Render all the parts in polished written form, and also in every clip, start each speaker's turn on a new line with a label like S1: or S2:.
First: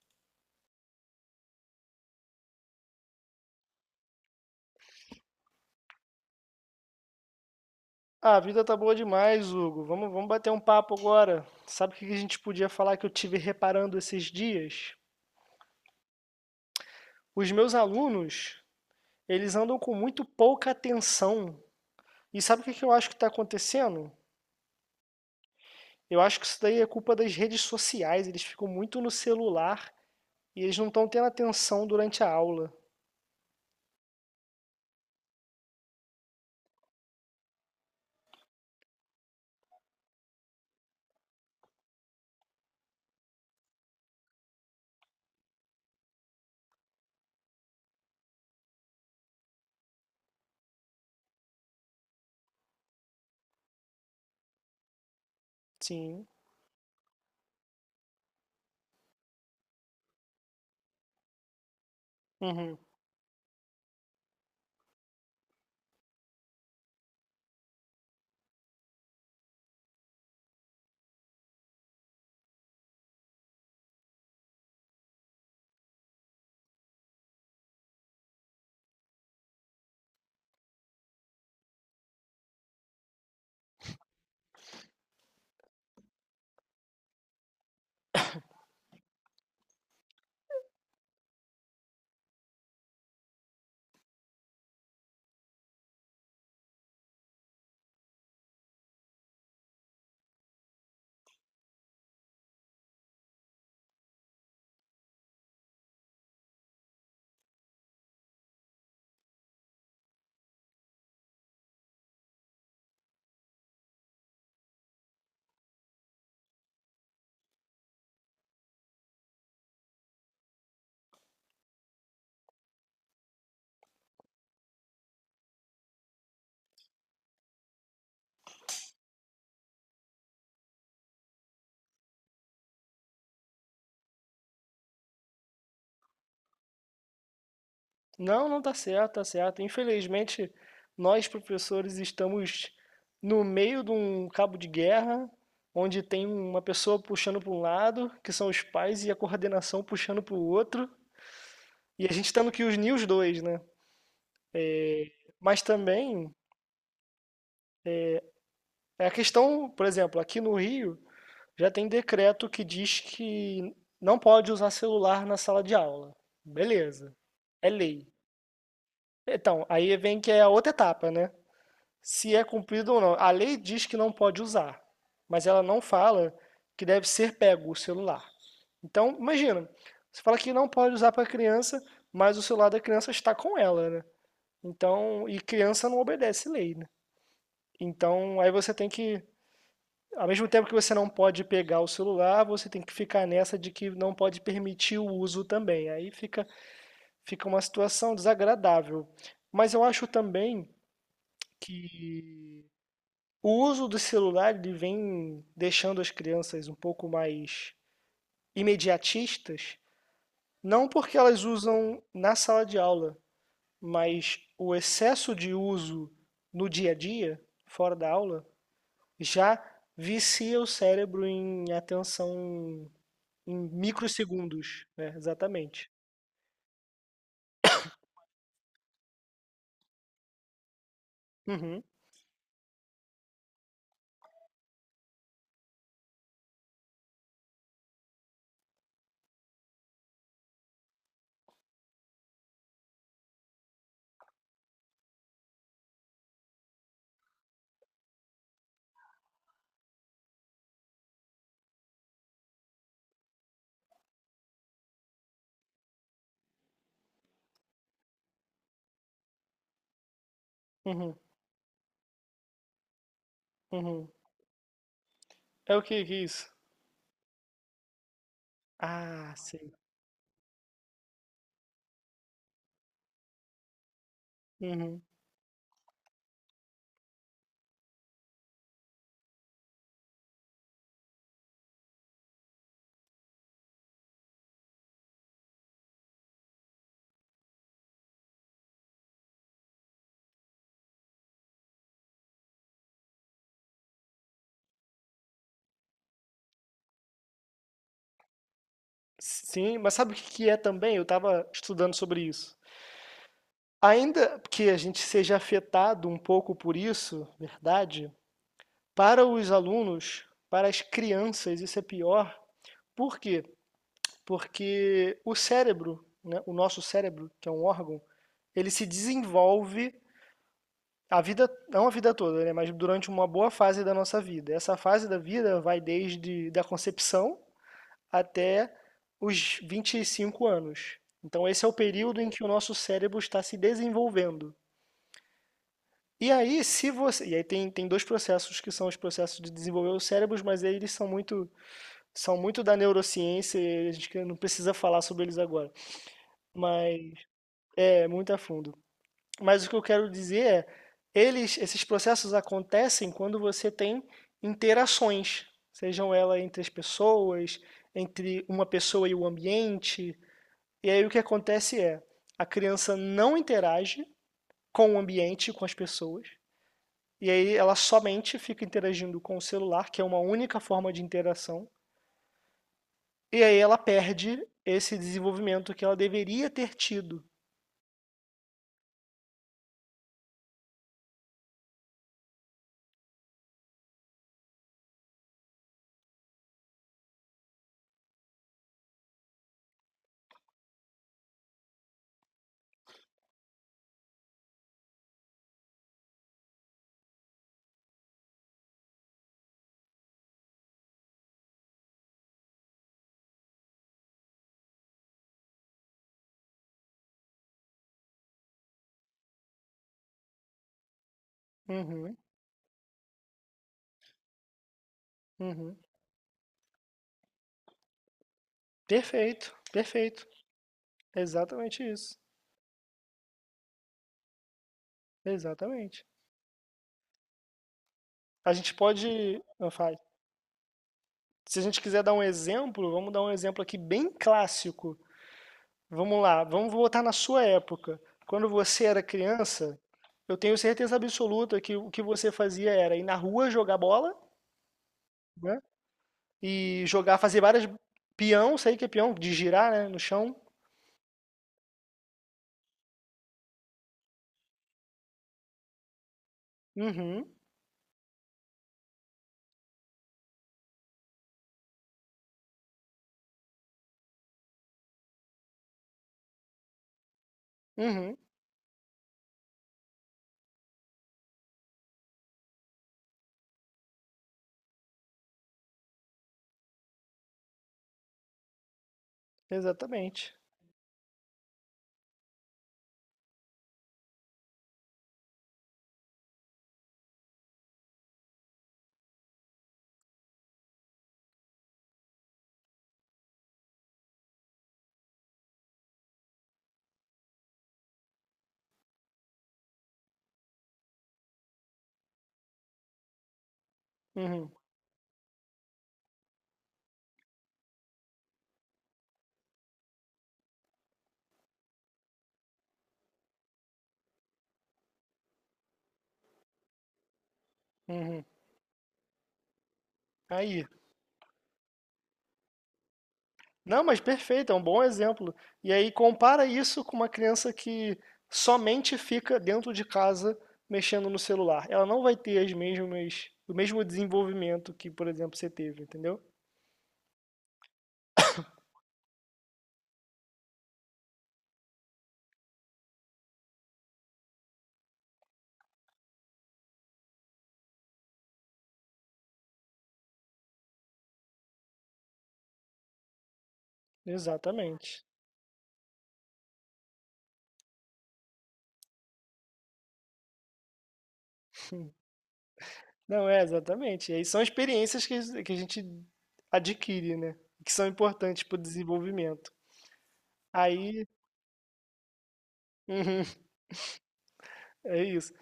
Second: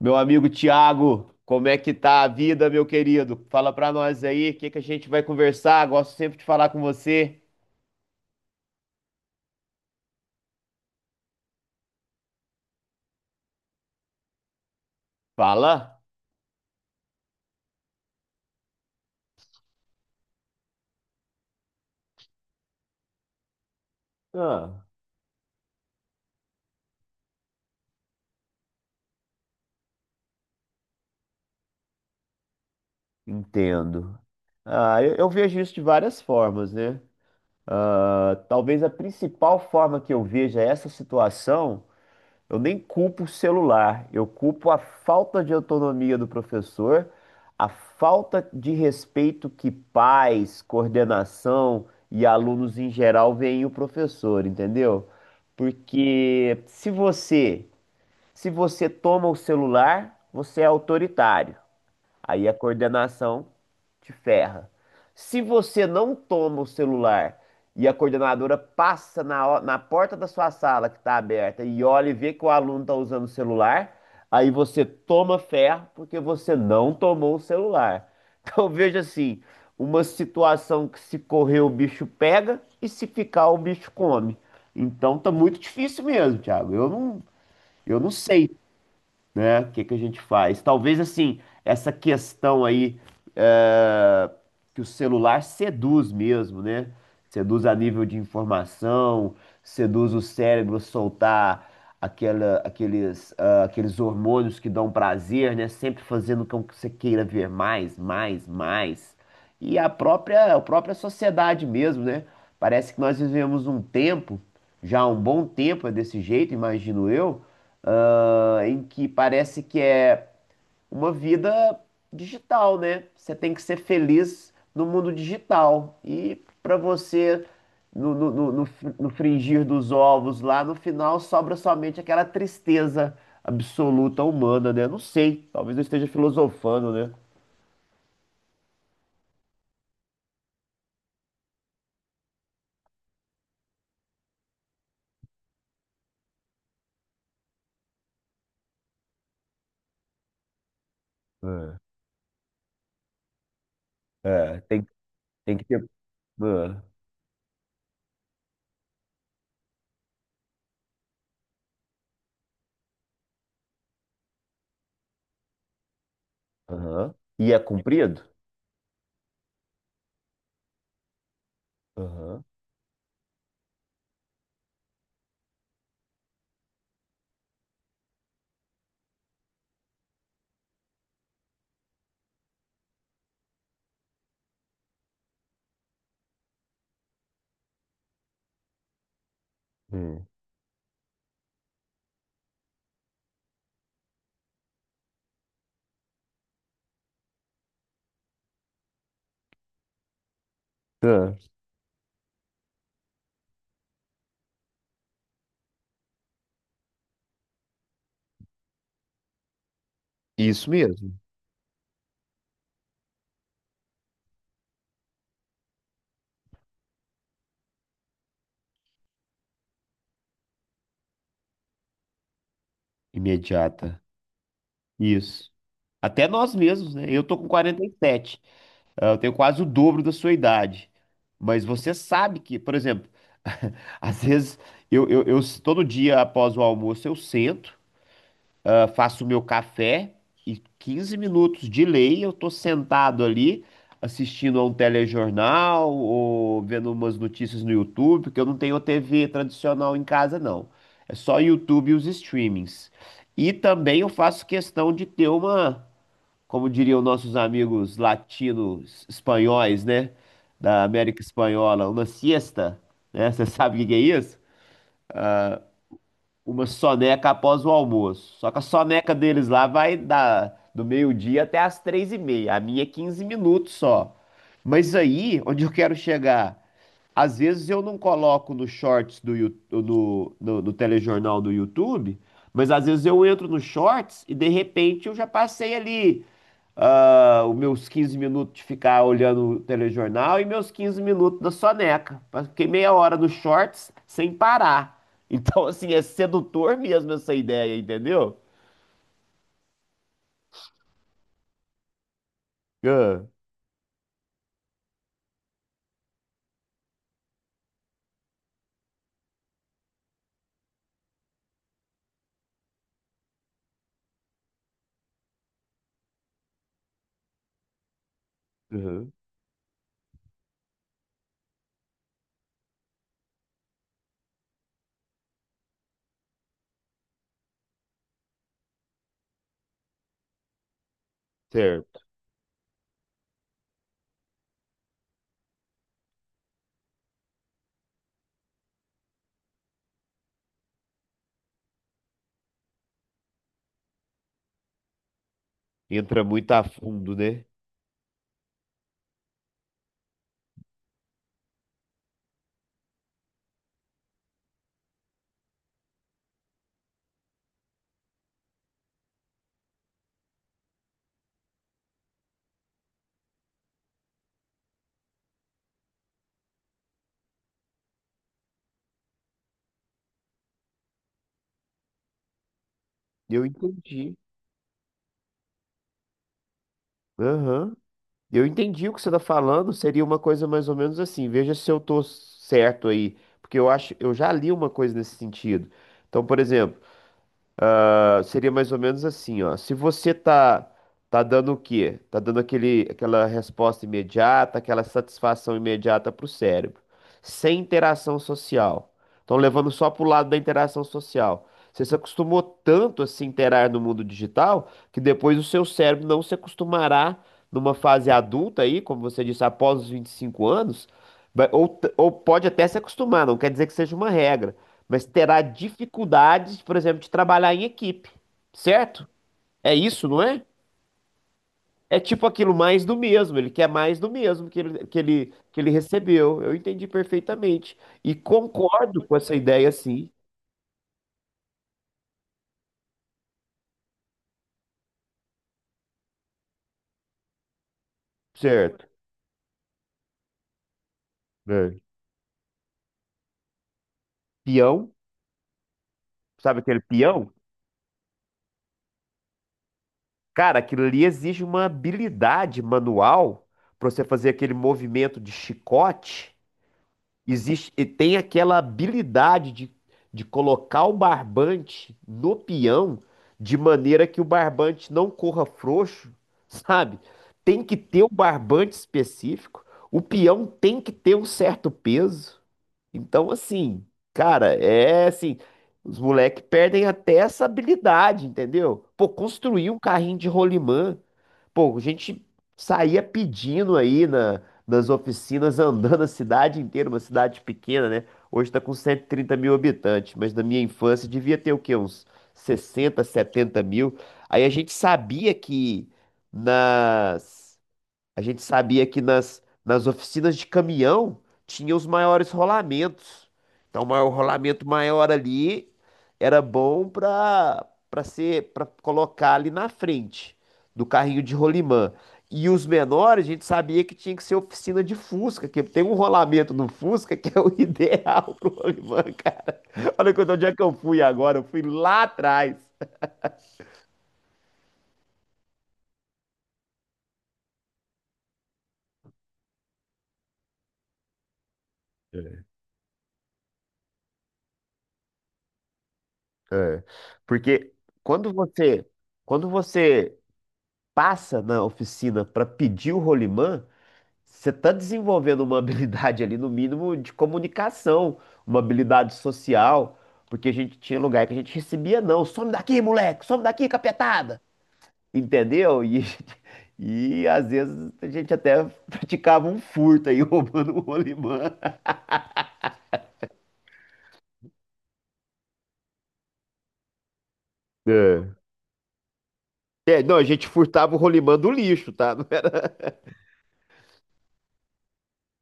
S1: Meu amigo Tiago, como é que tá a vida, meu querido? Fala pra nós aí, o que que a gente vai conversar? Gosto sempre de falar com você.
S2: Ah, a vida tá boa demais, Hugo. Vamos bater um papo agora. Sabe o que que a gente podia falar que eu tive reparando esses dias?
S1: Fala?
S2: Os meus alunos, eles andam com muito pouca atenção. E sabe o que que eu acho que está acontecendo?
S1: Ah,
S2: Eu acho que isso daí é culpa das redes sociais. Eles ficam muito no celular e eles não estão tendo atenção durante a aula.
S1: Entendo. Eu vejo isso de várias formas, né? Talvez a principal forma que eu veja essa situação. Eu nem culpo o celular, eu culpo a falta de autonomia do professor, a falta de respeito que pais, coordenação e alunos em geral veem o professor, entendeu?
S2: Sim.
S1: Porque se você, Se você toma o celular, você é autoritário. Aí a
S2: Uhum.
S1: coordenação te ferra. Se você não toma o celular e a coordenadora passa na porta da sua sala que está aberta e olha e vê que o aluno está usando o celular, aí você toma ferro porque você não tomou o celular. Então veja assim, uma situação que se correr o bicho pega e se ficar o bicho come. Então tá muito difícil mesmo, Thiago. Eu não sei, né? O que que a gente faz? Talvez assim, essa questão aí é, que o celular seduz mesmo, né? Seduz a nível de informação, seduz o cérebro a soltar aqueles hormônios que dão prazer, né? Sempre fazendo com que você queira ver mais, mais, mais. E a própria sociedade mesmo, né? Parece que nós vivemos um tempo, já há um bom tempo é desse jeito, imagino eu, em que parece que é uma vida digital, né? Você tem que ser feliz no mundo digital. E para você, no frigir dos ovos lá, no final sobra somente aquela tristeza absoluta humana, né? Não sei, talvez eu esteja filosofando, né?
S2: Não, não tá certo, tá certo. Infelizmente, nós professores estamos no meio de um cabo de guerra, onde tem uma pessoa puxando para um lado, que são os pais, e a coordenação puxando para o outro,
S1: Ah,
S2: e a gente tendo que unir os dois, né?
S1: É, tem
S2: Mas
S1: que ter.
S2: também
S1: ah,
S2: é a questão, por exemplo, aqui no Rio já tem decreto que diz que não pode usar celular na sala de aula.
S1: aham.
S2: Beleza,
S1: E é
S2: é lei.
S1: cumprido?
S2: Então, aí vem que é a outra etapa, né? Se é
S1: Aham.
S2: cumprido ou não. A lei diz que não pode usar, mas ela não fala que deve ser pego o celular. Então, imagina, você fala que não pode usar para criança, mas o celular da criança está com ela, né? Então, e criança não obedece lei, né? Então, aí você tem que,
S1: Hum.
S2: ao mesmo tempo que você não pode pegar o celular, você tem que ficar nessa de que não pode permitir o uso também. Aí fica uma situação desagradável. Mas eu acho também
S1: Ah,
S2: que o uso do celular ele vem deixando as crianças um pouco mais imediatistas,
S1: Isso
S2: não
S1: mesmo.
S2: porque elas usam na sala de aula, mas o excesso de uso no dia a dia, fora da aula, já vicia o cérebro em atenção em
S1: Imediata.
S2: microsegundos, né?
S1: Isso.
S2: Exatamente.
S1: Até nós mesmos, né? Eu tô com 47. Eu tenho quase o dobro da sua idade. Mas
S2: Uhum,
S1: você sabe que, por exemplo, às vezes todo dia após o almoço eu sento, faço o meu café e 15 minutos de lei eu tô sentado ali assistindo a um telejornal ou vendo umas notícias no YouTube, porque eu não tenho TV tradicional em casa, não. É só YouTube e os streamings. E também eu faço questão de ter uma, como diriam nossos amigos latinos espanhóis, né? Da
S2: uhum,
S1: América Espanhola, uma siesta, né? Você sabe o que que é
S2: uhum.
S1: isso?
S2: É o que que é isso?
S1: Uma soneca após o almoço. Só que a soneca
S2: Ah,
S1: deles lá
S2: sim.
S1: vai da, do meio-dia até às três e meia. A minha é 15 minutos só. Mas
S2: Uhum.
S1: aí, onde eu quero chegar? Às vezes eu não coloco no shorts do, no telejornal do YouTube, mas às vezes eu entro no shorts e de repente eu já passei ali os meus 15 minutos de ficar olhando o telejornal e meus 15 minutos da soneca. Mas fiquei meia hora nos shorts sem parar. Então, assim, é sedutor mesmo essa ideia, entendeu?
S2: Sim, mas sabe o que que é também? Eu estava estudando sobre isso.
S1: Ah,
S2: Ainda que a gente seja afetado um pouco por isso, verdade, para os alunos, para as crianças, isso é pior. Por quê? Porque o cérebro, né, o nosso cérebro, que é um órgão, ele se
S1: aham,
S2: desenvolve a vida, não a vida toda, né, mas durante uma boa fase da nossa vida. Essa fase da vida vai desde da concepção até os 25 anos. Então, esse é o
S1: certo.
S2: período em que o nosso cérebro está se desenvolvendo. E aí, se você, e aí tem dois processos que são os processos de desenvolver os cérebros, mas aí eles são muito da neurociência, e a gente não precisa falar sobre eles agora,
S1: Entra muito a
S2: mas
S1: fundo, né?
S2: é muito a fundo. Mas o que eu quero dizer é, eles, esses processos acontecem quando você tem interações, sejam elas entre as pessoas, entre uma pessoa e o ambiente. E aí o que acontece é, a criança não interage com o ambiente, com as pessoas, e aí ela somente fica interagindo com o celular, que é uma única forma de interação. E
S1: Eu
S2: aí ela
S1: entendi.
S2: perde esse desenvolvimento que ela deveria ter tido.
S1: Aham. Eu entendi o que você está falando. Seria uma coisa mais ou menos assim. Veja se eu tô certo aí. Porque eu acho, eu já li uma coisa nesse sentido. Então, por exemplo. Seria mais ou menos assim, ó. Se você tá Tá dando o quê? Tá dando aquela resposta imediata, aquela satisfação imediata pro cérebro, sem interação social. Então, levando só pro lado da interação social. Você se acostumou tanto a se interar no mundo digital que depois o seu cérebro não se acostumará numa fase adulta aí, como você disse, após os 25 anos, ou
S2: Uhum,
S1: pode até se acostumar, não quer dizer que seja uma regra, mas terá
S2: uhum.
S1: dificuldades, por exemplo, de trabalhar em equipe, certo?
S2: Perfeito,
S1: É isso, não
S2: perfeito.
S1: é?
S2: Exatamente
S1: É
S2: isso.
S1: tipo aquilo, mais do mesmo, ele quer mais do mesmo que que ele
S2: Exatamente.
S1: recebeu. Eu entendi perfeitamente. E
S2: A gente
S1: concordo com essa
S2: pode.
S1: ideia,
S2: Fala.
S1: sim,
S2: Se a gente quiser dar um exemplo, vamos dar um exemplo aqui bem clássico. Vamos lá, vamos voltar na sua época. Quando você
S1: certo?
S2: era criança, eu tenho certeza absoluta que
S1: É.
S2: o que você fazia era ir na rua jogar bola,
S1: Peão,
S2: né?
S1: sabe aquele
S2: E jogar,
S1: peão?
S2: fazer várias peão, sei que é peão, de girar, né, no chão.
S1: Cara, aquilo ali exige uma habilidade manual para você fazer aquele movimento de chicote.
S2: Uhum,
S1: Existe, e tem aquela habilidade de colocar o barbante no peão de maneira que o barbante não corra frouxo, sabe? Tem que ter o
S2: uhum,
S1: barbante específico, o peão tem que ter um certo peso. Então, assim, cara, é assim, os moleques perdem até essa habilidade, entendeu? Pô, construir um carrinho de
S2: exatamente.
S1: rolimã. Pô, a gente saía pedindo aí nas oficinas, andando a cidade inteira, uma cidade pequena, né? Hoje tá com 130 mil habitantes, mas na minha infância devia ter o quê? Uns sessenta, 70 mil. Aí nas a gente sabia que nas oficinas de caminhão tinha os maiores rolamentos. Então, o
S2: Uhum,
S1: rolamento maior ali era bom para para ser para colocar ali na frente do carrinho de rolimã. E os menores, a gente sabia que tinha que ser oficina de Fusca, que tem um rolamento no Fusca que é o
S2: uhum.
S1: ideal pro rolimã, cara. Olha quanto onde é que
S2: Aí.
S1: eu fui agora, eu fui lá atrás.
S2: Não, mas perfeito, é um bom exemplo. E aí compara isso com uma criança que somente fica dentro de casa mexendo no celular. Ela não vai ter as mesmas, o mesmo desenvolvimento que, por exemplo, você teve, entendeu?
S1: É, porque quando você quando você passa na oficina para pedir o rolimã, você está desenvolvendo uma habilidade ali, no mínimo, de comunicação, uma habilidade social, porque a gente tinha lugar que a gente recebia não, some daqui, moleque, some daqui, capetada,
S2: Exatamente.
S1: entendeu? E, e às vezes a gente até praticava um furto aí, roubando o rolimã.
S2: Não, é exatamente. E aí são experiências que a gente adquire, né? Que são
S1: É,
S2: importantes para o desenvolvimento.
S1: É, não, a gente furtava o
S2: Aí.
S1: rolimã do lixo, tá? Não era...
S2: Uhum, é isso.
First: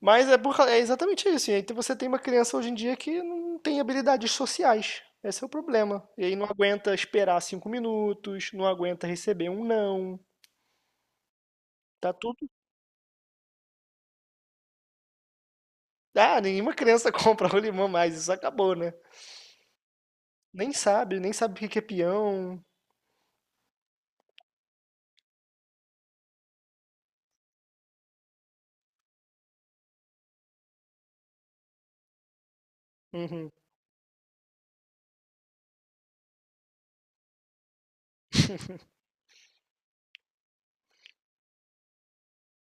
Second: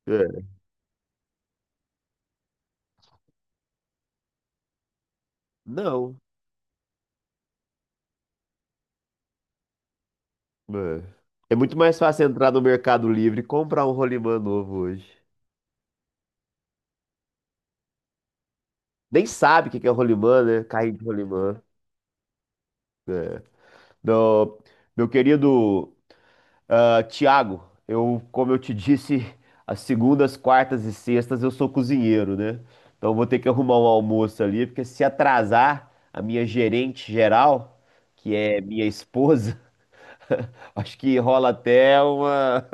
S2: Mas é,
S1: É.
S2: é exatamente isso. E aí você tem uma criança hoje em dia que não tem habilidades sociais. Esse é o problema.
S1: Não.
S2: E aí não aguenta esperar 5 minutos, não aguenta receber um não.
S1: É. É muito mais
S2: Tá
S1: fácil
S2: tudo.
S1: entrar no Mercado Livre e comprar um rolimã novo hoje.
S2: Ah, nenhuma criança compra rolimã mais. Isso acabou, né?
S1: Nem sabe o que que é rolimã, né?
S2: Nem
S1: Carrinho de
S2: sabe, nem sabe o
S1: rolimã.
S2: que que é peão.
S1: É. Não, meu querido, Tiago, eu, como eu te disse, as segundas, quartas e sextas eu sou cozinheiro, né? Então eu vou ter que
S2: Uhum,
S1: arrumar um almoço ali, porque se atrasar a minha gerente geral, que é minha esposa, acho que rola até uma.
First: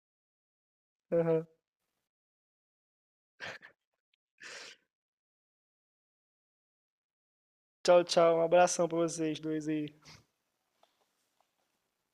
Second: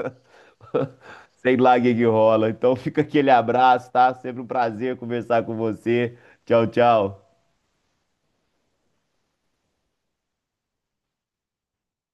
S2: aham.
S1: Sei lá o que que rola. Então fica aquele abraço, tá? Sempre um prazer conversar com você. Tchau, tchau.
S2: Tchau, tchau. Um abração pra vocês dois aí.